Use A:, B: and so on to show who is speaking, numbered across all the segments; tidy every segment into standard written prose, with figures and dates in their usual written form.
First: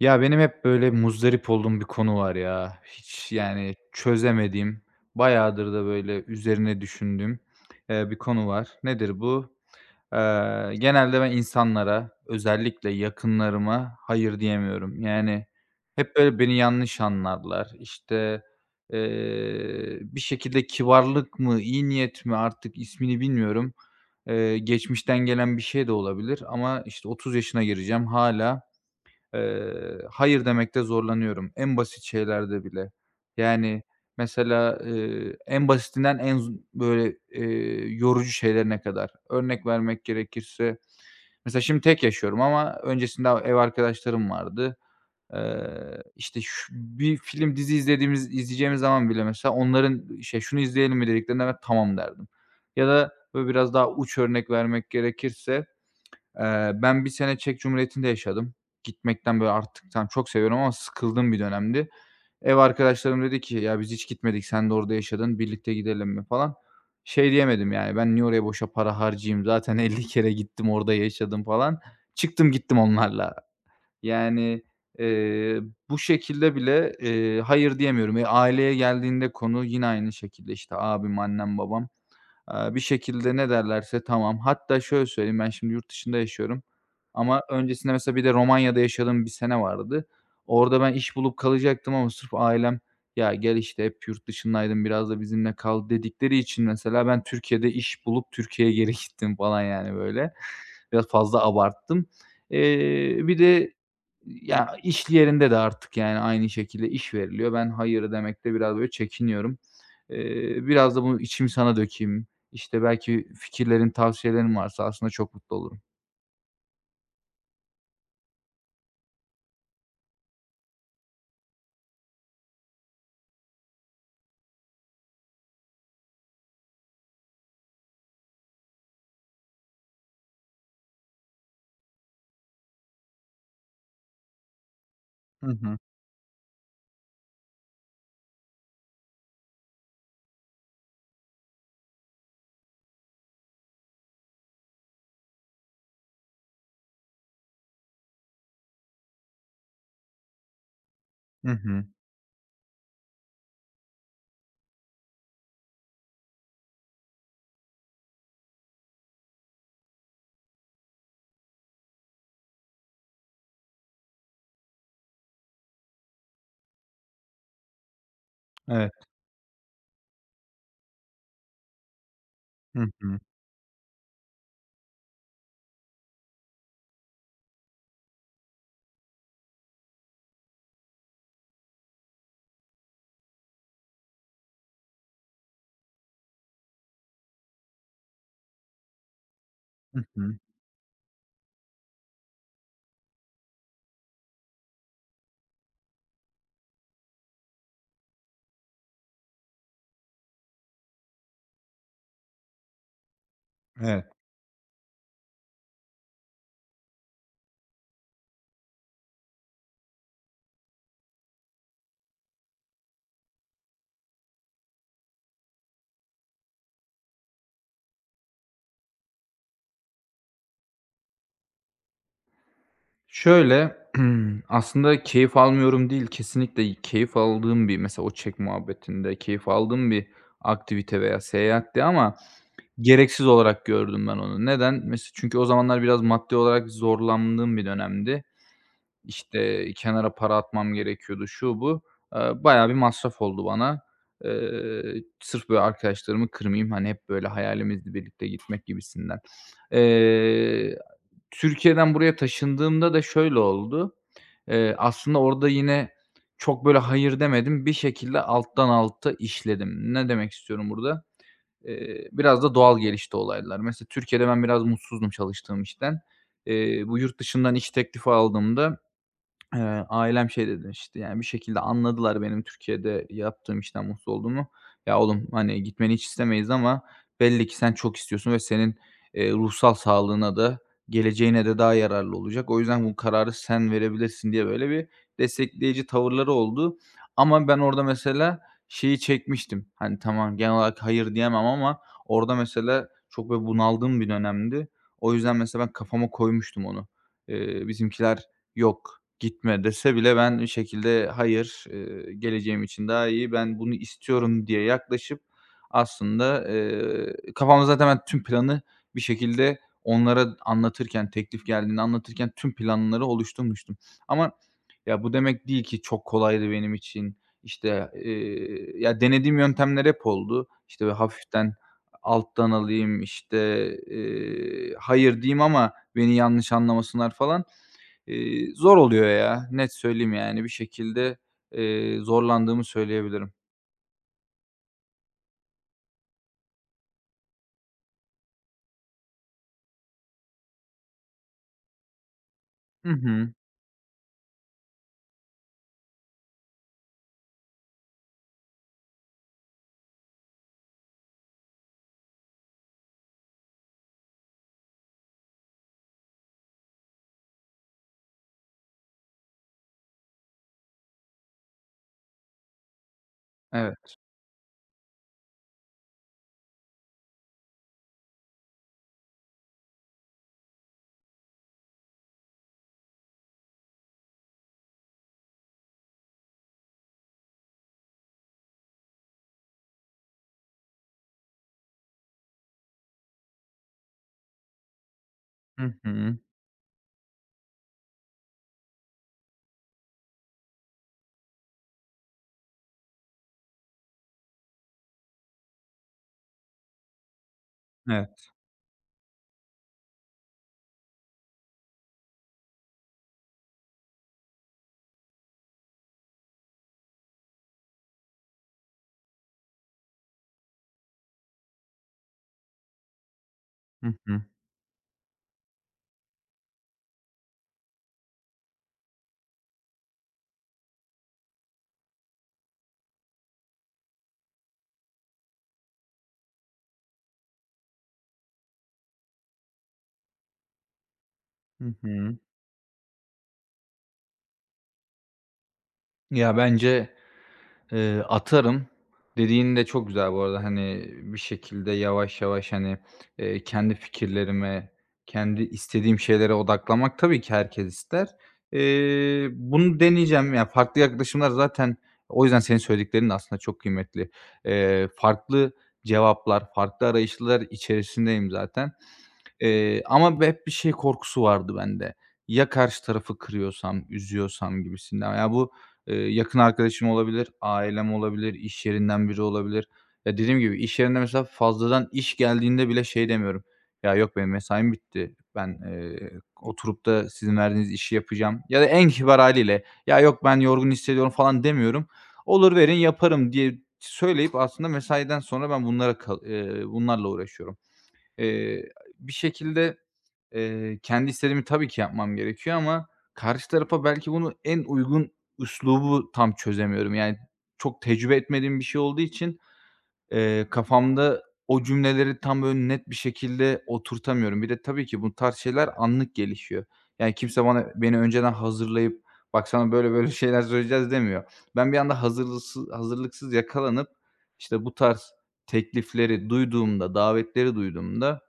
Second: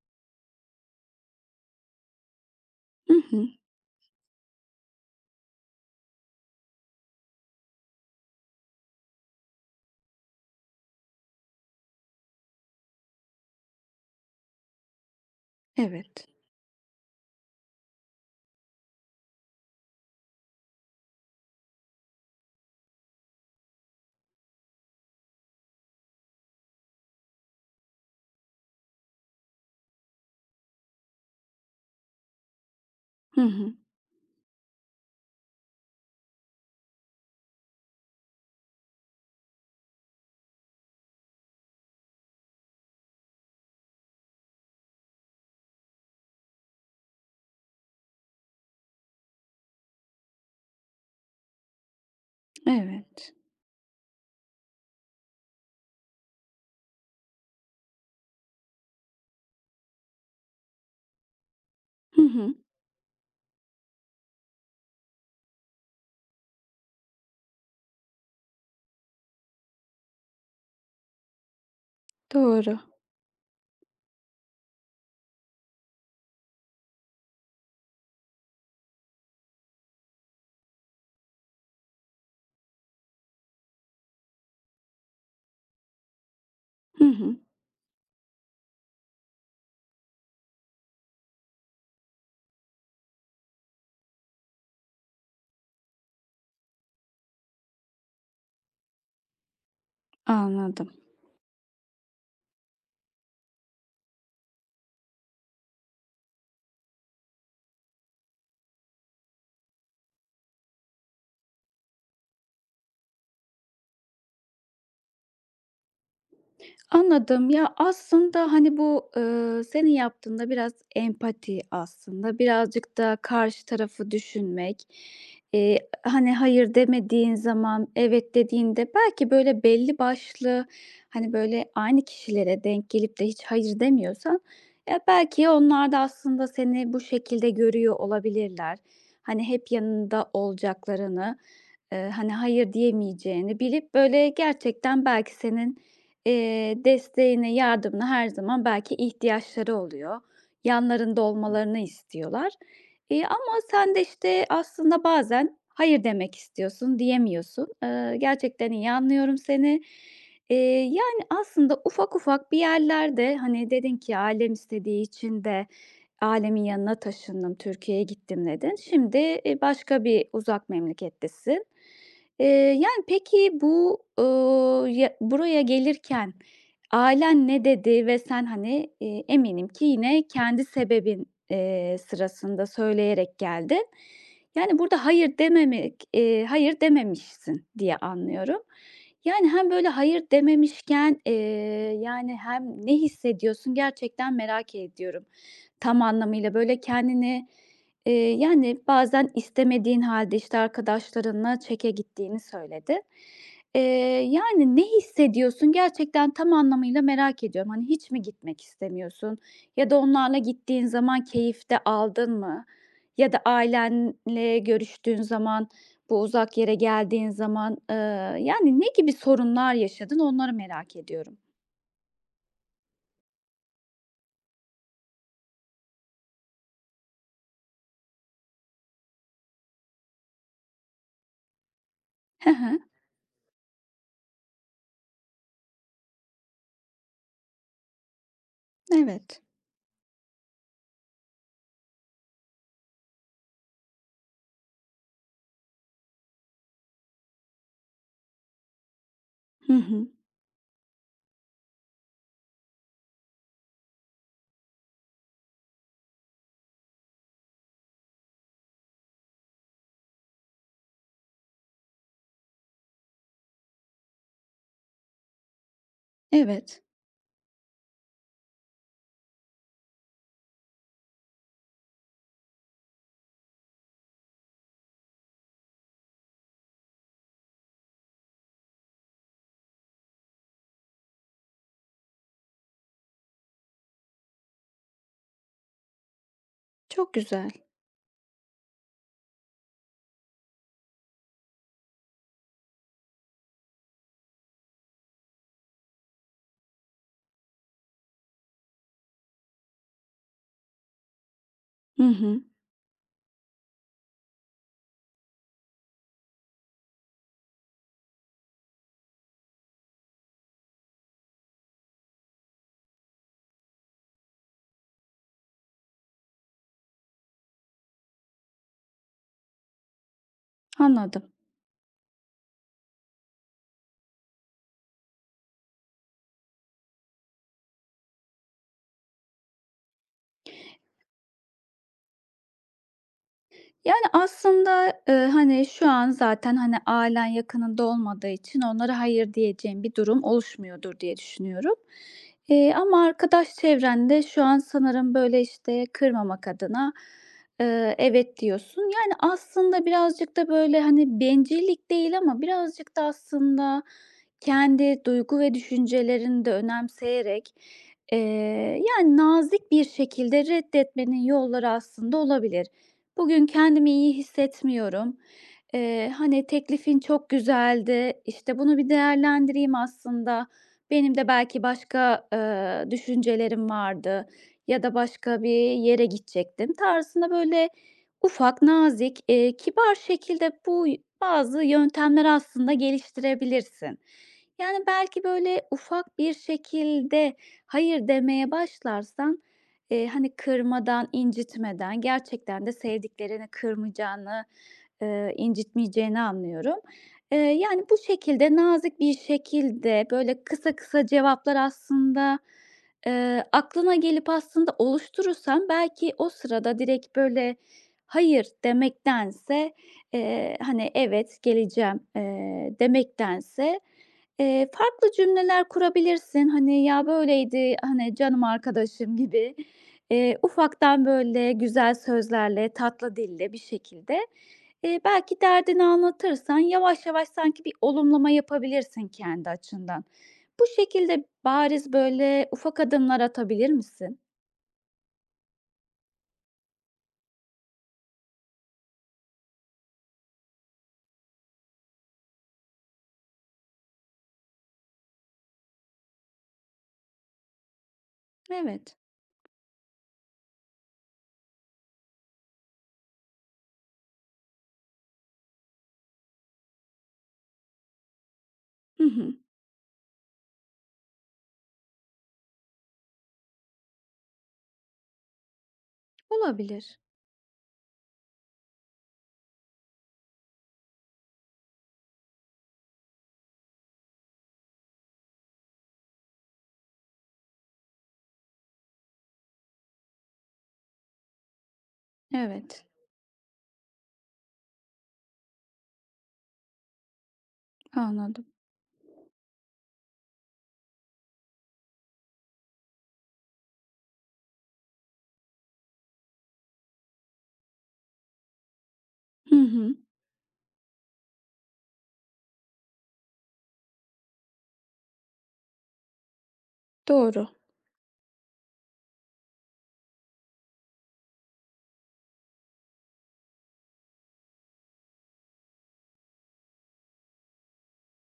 A: Ya, benim hep böyle muzdarip olduğum bir konu var ya.
B: Hı
A: Hiç,
B: hı.
A: yani, çözemediğim, bayağıdır da böyle üzerine düşündüğüm, bir konu var. Nedir bu? Genelde ben insanlara, özellikle yakınlarıma hayır diyemiyorum. Yani, hep
B: Evet.
A: böyle beni yanlış anlarlar. İşte, bir şekilde kibarlık mı, iyi niyet mi artık ismini bilmiyorum. Geçmişten gelen bir şey de olabilir ama, işte, 30 yaşına gireceğim hala. Hayır demekte zorlanıyorum en basit şeylerde bile.
B: Hı hı.
A: Yani, mesela, en basitinden en z böyle, yorucu şeylerine kadar. Örnek vermek gerekirse, mesela şimdi tek yaşıyorum ama öncesinde ev arkadaşlarım vardı. İşte, şu bir film, dizi izlediğimiz izleyeceğimiz zaman bile mesela onların şey, "Şunu izleyelim mi?" dediklerinde ben "Tamam." derdim. Ya da
B: Evet.
A: böyle biraz daha uç örnek vermek gerekirse ben bir sene Çek Cumhuriyeti'nde yaşadım. Gitmekten, böyle, artık tam çok seviyorum ama sıkıldığım bir dönemdi.
B: Hı hı.
A: Ev arkadaşlarım dedi ki, "Ya, biz hiç gitmedik, sen de orada yaşadın, birlikte gidelim mi?" falan. Şey diyemedim, yani, "Ben niye oraya boşa para harcayayım, zaten 50 kere gittim, orada yaşadım." falan. Çıktım
B: Doğru.
A: gittim onlarla. Yani, eee, bu şekilde bile, hayır diyemiyorum. E, aileye geldiğinde konu yine aynı şekilde, işte, abim, annem, babam. Bir şekilde ne derlerse tamam. Hatta şöyle söyleyeyim, ben şimdi yurt dışında yaşıyorum
B: Hı hı.
A: ama öncesinde mesela bir de Romanya'da yaşadığım bir sene vardı. Orada ben iş bulup kalacaktım ama sırf ailem, "Ya, gel, işte, hep yurt dışındaydın, biraz da bizimle kal." dedikleri için mesela ben Türkiye'de iş bulup Türkiye'ye geri gittim falan, yani, böyle.
B: Anladım.
A: Biraz fazla abarttım. Bir de ya, iş yerinde de artık, yani, aynı şekilde iş veriliyor. Ben hayır demekte biraz böyle çekiniyorum. Biraz da bunu içimi sana dökeyim. İşte, belki fikirlerin, tavsiyelerin varsa aslında çok mutlu olurum.
B: Anladım. Ya, aslında, hani, bu, senin yaptığın biraz empati aslında. Birazcık da karşı tarafı düşünmek. Hani, hayır demediğin zaman, evet dediğinde belki, böyle, belli başlı, hani, böyle, aynı kişilere denk gelip de hiç hayır demiyorsan, ya, belki
A: Hı hı.
B: onlar da aslında seni bu şekilde görüyor olabilirler. Hani, hep yanında olacaklarını, hani, hayır diyemeyeceğini bilip, böyle, gerçekten belki senin desteğine, yardımına her zaman belki ihtiyaçları oluyor. Yanlarında
A: Hı
B: olmalarını
A: hı.
B: istiyorlar. Ama sen de, işte, aslında bazen hayır demek istiyorsun, diyemiyorsun. Gerçekten iyi anlıyorum seni. Eee, yani, aslında ufak ufak bir yerlerde, hani, dedin ki ailem istediği için de ailemin yanına taşındım, Türkiye'ye gittim dedin.
A: Evet.
B: Şimdi, başka bir uzak memlekettesin. Eee,
A: Hı
B: yani,
A: hı.
B: peki bu, ya buraya gelirken ailen ne dedi ve sen, hani, eminim ki yine kendi sebebin, sırasında söyleyerek geldin. Yani, burada hayır dememek, hayır dememişsin diye anlıyorum. Yani, hem böyle
A: Hı
B: hayır
A: hı.
B: dememişken, yani, hem ne hissediyorsun gerçekten merak ediyorum. Tam anlamıyla, böyle, kendini, yani, bazen istemediğin halde işte, arkadaşlarınla çeke gittiğini söyledi. Eee,
A: Evet.
B: yani, ne hissediyorsun gerçekten tam anlamıyla merak ediyorum. Hani, hiç mi gitmek istemiyorsun ya da onlarla gittiğin zaman keyif de aldın mı? Ya da ailenle görüştüğün zaman, bu uzak yere geldiğin zaman, yani, ne gibi sorunlar yaşadın onları merak ediyorum.
A: Şöyle, aslında keyif almıyorum değil, kesinlikle keyif aldığım bir mesela o Çek muhabbetinde keyif aldığım bir aktivite veya seyahatti ama
B: Hı hı.
A: gereksiz olarak gördüm ben onu. Neden? Mes çünkü o zamanlar biraz maddi olarak zorlandığım bir dönemdi.
B: Evet.
A: İşte, kenara para atmam gerekiyordu, şu, bu. Bayağı bir masraf oldu bana. Sırf böyle arkadaşlarımı kırmayayım, hani, hep böyle hayalimizdi birlikte gitmek gibisinden.
B: Hı hı.
A: Eee, Türkiye'den buraya taşındığımda da şöyle oldu. Aslında orada yine çok böyle hayır demedim. Bir şekilde alttan alta işledim. Ne demek istiyorum burada? Biraz da doğal gelişti olaylar. Mesela Türkiye'de ben biraz mutsuzdum çalıştığım işten.
B: Evet.
A: Bu yurt dışından iş teklifi aldığımda Eee, ailem şey dedi, işte, yani, bir şekilde anladılar benim Türkiye'de yaptığım işten mutsuz olduğumu. "Ya, oğlum, hani, gitmeni hiç istemeyiz ama belli ki sen çok istiyorsun ve senin, ruhsal sağlığına da geleceğine de daha yararlı olacak. O yüzden bu kararı sen verebilirsin." diye böyle bir destekleyici tavırları oldu.
B: Çok
A: Ama
B: güzel.
A: ben orada mesela şeyi çekmiştim. Hani, tamam, genel olarak hayır diyemem ama orada mesela çok böyle bunaldığım bir dönemdi. O yüzden mesela ben kafama koymuştum onu. Bizimkiler "Yok, gitme." dese bile ben bir şekilde "Hayır,
B: Hı hı,
A: geleceğim için daha iyi, ben bunu istiyorum." diye yaklaşıp aslında, kafamda zaten ben tüm planı bir şekilde onlara anlatırken, teklif geldiğinde anlatırken tüm planları oluşturmuştum. Ama ya, bu demek değil ki çok kolaydı benim için. İşte, ya, denediğim yöntemler hep oldu. İşte, böyle
B: anladım.
A: hafiften alttan alayım, işte, hayır diyeyim ama beni yanlış anlamasınlar falan. Zor oluyor ya, net söyleyeyim yani. Bir şekilde, zorlandığımı söyleyebilirim.
B: Yani, aslında, hani, şu an zaten, hani, ailen yakınında olmadığı için onlara hayır diyeceğim bir durum oluşmuyordur diye düşünüyorum.
A: Hı
B: Ama
A: hı.
B: arkadaş çevrende şu an sanırım, böyle, işte, kırmamak adına, evet diyorsun. Yani, aslında birazcık da, böyle, hani, bencillik değil ama birazcık da aslında kendi duygu ve düşüncelerini de önemseyerek, eee, yani, nazik bir şekilde reddetmenin yolları aslında olabilir. Bugün kendimi
A: Evet.
B: iyi hissetmiyorum. Hani, teklifin çok güzeldi, İşte bunu bir değerlendireyim aslında. Benim de belki başka, düşüncelerim vardı ya da başka bir yere gidecektim tarzında, böyle, ufak, nazik, kibar şekilde bu bazı yöntemleri aslında geliştirebilirsin. Yani, belki, böyle,
A: Hı
B: ufak
A: hı.
B: bir şekilde hayır demeye başlarsan hani, kırmadan, incitmeden, gerçekten de sevdiklerini kırmayacağını, incitmeyeceğini anlıyorum. Yani, bu
A: Evet.
B: şekilde, nazik bir şekilde, böyle, kısa kısa cevaplar aslında, aklına gelip aslında oluşturursam belki o sırada direkt, böyle, hayır demektense, hani, evet geleceğim, demektense,
A: Hı hı.
B: farklı cümleler kurabilirsin. Hani, ya, böyleydi, hani, canım arkadaşım gibi, ufaktan, böyle, güzel sözlerle, tatlı dille bir şekilde, belki derdini anlatırsan yavaş yavaş sanki bir olumlama yapabilirsin kendi açından. Bu şekilde
A: Hı
B: bariz,
A: hı.
B: böyle, ufak adımlar atabilir misin?
A: Ya, bence atarım. Dediğin de çok güzel bu arada, hani, bir şekilde yavaş yavaş, hani, kendi fikirlerime, kendi istediğim şeylere odaklamak tabii ki herkes ister.
B: Evet.
A: Bunu deneyeceğim. Ya, farklı yaklaşımlar zaten o yüzden senin söylediklerin de aslında çok kıymetli. Farklı cevaplar, farklı arayışlar içerisindeyim zaten.
B: Hı hı.
A: Ama hep bir şey korkusu vardı bende. Ya karşı tarafı kırıyorsam, üzüyorsam gibisinden. Ya, bu, yakın arkadaşım
B: Olabilir.
A: olabilir, ailem olabilir, iş yerinden biri olabilir. Ya, dediğim gibi iş yerinde mesela fazladan iş geldiğinde bile şey demiyorum, "Ya, yok benim mesaim bitti. Ben, oturup da sizin verdiğiniz işi yapacağım." ya da en kibar haliyle, "Ya, yok ben yorgun hissediyorum." falan demiyorum. "Olur verin,
B: Evet,
A: yaparım." diye söyleyip aslında mesaiden sonra ben bunlara kal bunlarla uğraşıyorum.
B: anladım.
A: Eee, Bir şekilde, kendi istediğimi tabii ki yapmam gerekiyor ama karşı tarafa belki bunu en uygun üslubu tam çözemiyorum. Yani çok tecrübe etmediğim bir şey olduğu için,
B: Hı hı.
A: kafamda o cümleleri tam böyle net bir şekilde oturtamıyorum. Bir de tabii ki bu tarz şeyler anlık gelişiyor. Yani kimse
B: Doğru.
A: bana beni önceden hazırlayıp, "Bak, sana böyle böyle şeyler söyleyeceğiz." demiyor. Ben bir anda hazırlıksız yakalanıp, işte, bu tarz teklifleri duyduğumda, davetleri duyduğumda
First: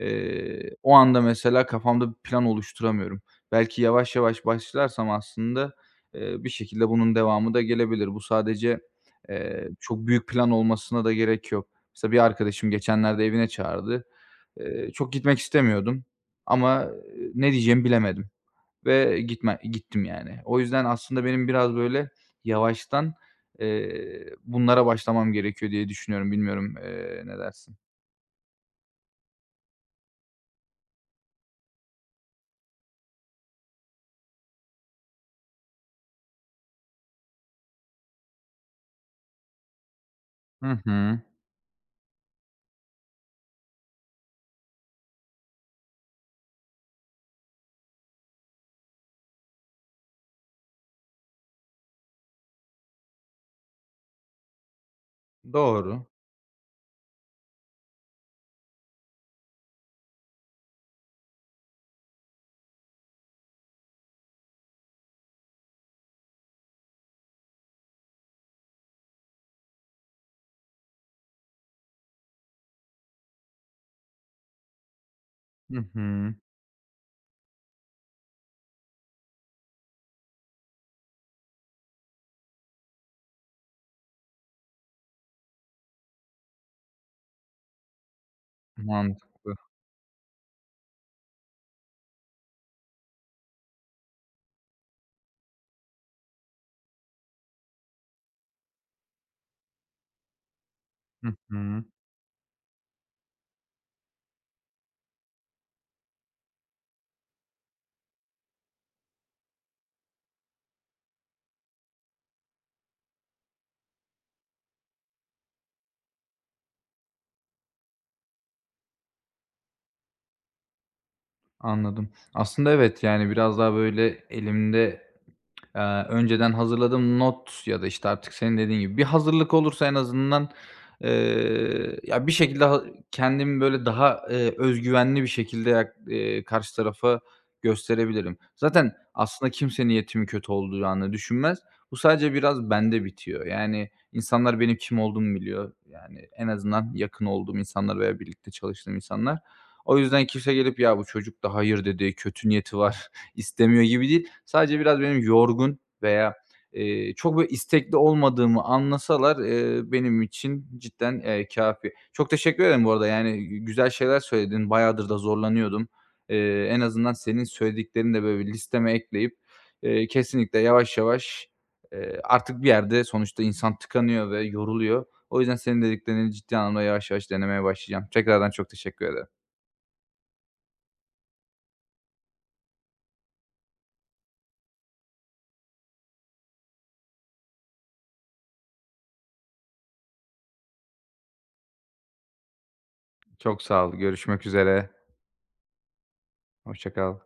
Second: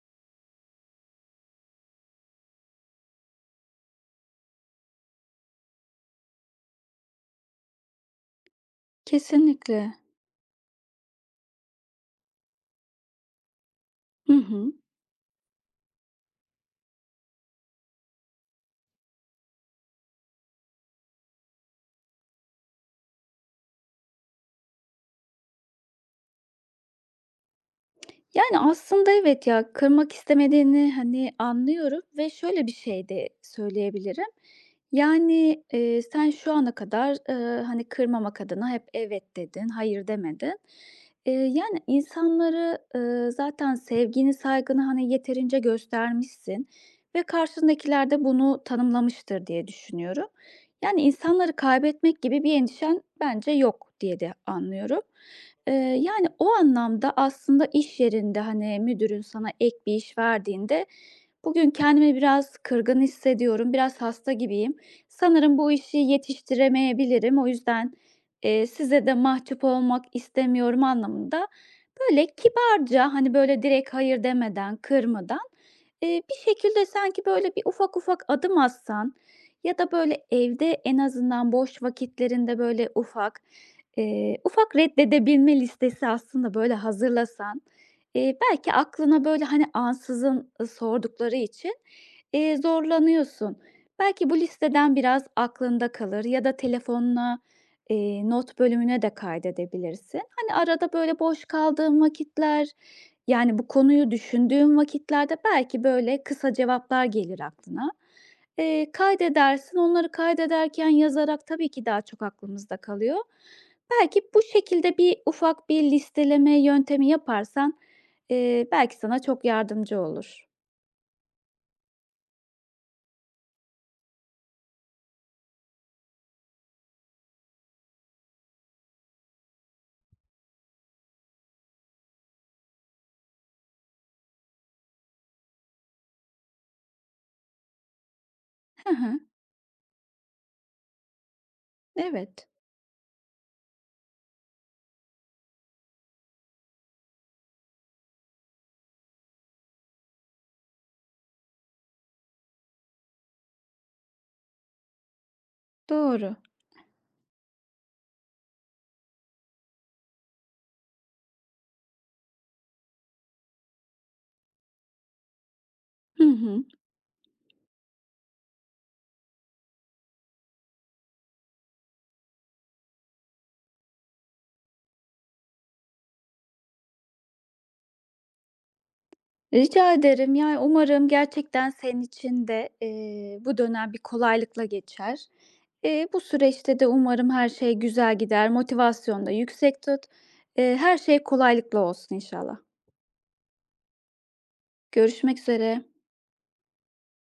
A: O anda mesela kafamda bir plan oluşturamıyorum. Belki yavaş yavaş başlarsam aslında, bir şekilde bunun devamı da gelebilir. Bu sadece,
B: Kesinlikle.
A: çok büyük plan olmasına da gerek yok. Mesela bir arkadaşım geçenlerde evine çağırdı.
B: Hı hı.
A: Çok gitmek istemiyordum ama, ne diyeceğimi bilemedim ve gitme gittim yani. O yüzden aslında benim biraz böyle yavaştan, bunlara başlamam gerekiyor diye düşünüyorum. Bilmiyorum, ne dersin?
B: Yani, aslında evet ya, kırmak istemediğini, hani, anlıyorum ve şöyle bir şey de söyleyebilirim. Yani, sen şu ana kadar, hani, kırmamak adına hep "evet" dedin, "hayır" demedin.
A: Hı hı.
B: Yani, insanları, zaten sevgini, saygını, hani, yeterince göstermişsin ve karşındakiler de bunu tanımlamıştır diye düşünüyorum. Yani, insanları kaybetmek gibi bir endişen bence yok diye de anlıyorum. Eee,
A: Doğru.
B: yani, o anlamda aslında iş yerinde, hani, müdürün sana ek bir iş verdiğinde, "Bugün kendimi biraz kırgın hissediyorum, biraz hasta gibiyim. Sanırım bu işi yetiştiremeyebilirim. O yüzden, size de mahcup olmak istemiyorum." anlamında böyle kibarca, hani, böyle, direkt hayır demeden, kırmadan,
A: Hı
B: bir
A: hı.
B: şekilde sanki, böyle, bir ufak ufak adım atsan ya da, böyle, evde en azından boş vakitlerinde, böyle, ufak, ufak reddedebilme listesi aslında, böyle, hazırlasan, belki aklına, böyle,
A: Mantıklı.
B: hani, ansızın, sordukları için, zorlanıyorsun. Belki bu listeden biraz aklında kalır ya da telefonuna, not bölümüne de kaydedebilirsin. Arada böyle
A: Hı
B: boş
A: hı.
B: kaldığım vakitler, yani bu konuyu düşündüğüm vakitlerde belki böyle kısa cevaplar gelir aklına. Kaydedersin, onları kaydederken yazarak tabii ki daha çok aklımızda kalıyor. Belki bu şekilde bir ufak bir listeleme yöntemi yaparsan, belki sana çok yardımcı olur.
A: Anladım. Aslında evet, yani, biraz daha, böyle, elimde önceden hazırladığım not ya da, işte, artık senin dediğin gibi bir hazırlık olursa en azından, ya, bir şekilde ha kendimi, böyle, daha, öz güvenli bir şekilde yak karşı tarafa gösterebilirim. Zaten
B: Hı hı,
A: aslında kimse niyetimin kötü olacağını düşünmez. Bu sadece
B: evet,
A: biraz bende bitiyor. Yani, insanlar benim kim olduğumu biliyor. Yani, en azından yakın olduğum insanlar veya birlikte çalıştığım insanlar. O yüzden kimse gelip, "Ya, bu çocuk da hayır dedi, kötü niyeti var." istemiyor gibi değil. Sadece biraz benim yorgun veya,
B: doğru.
A: çok böyle istekli olmadığımı anlasalar, benim için cidden, kâfi. Çok teşekkür ederim bu arada, yani, güzel şeyler söyledin. Bayağıdır da zorlanıyordum.
B: Hı hı.
A: En azından senin söylediklerini de böyle bir listeme ekleyip, kesinlikle yavaş yavaş, artık bir yerde sonuçta insan tıkanıyor ve yoruluyor. O yüzden senin dediklerini ciddi anlamda yavaş yavaş denemeye başlayacağım. Tekrardan çok teşekkür ederim.
B: Rica ederim. Yani, umarım gerçekten senin için de, bu dönem bir kolaylıkla geçer. Bu süreçte de umarım her şey güzel gider. Motivasyonunu da yüksek tut. Her şey kolaylıkla olsun inşallah.
A: Çok sağ ol. Görüşmek üzere.
B: Görüşmek üzere.
A: Hoşça kal.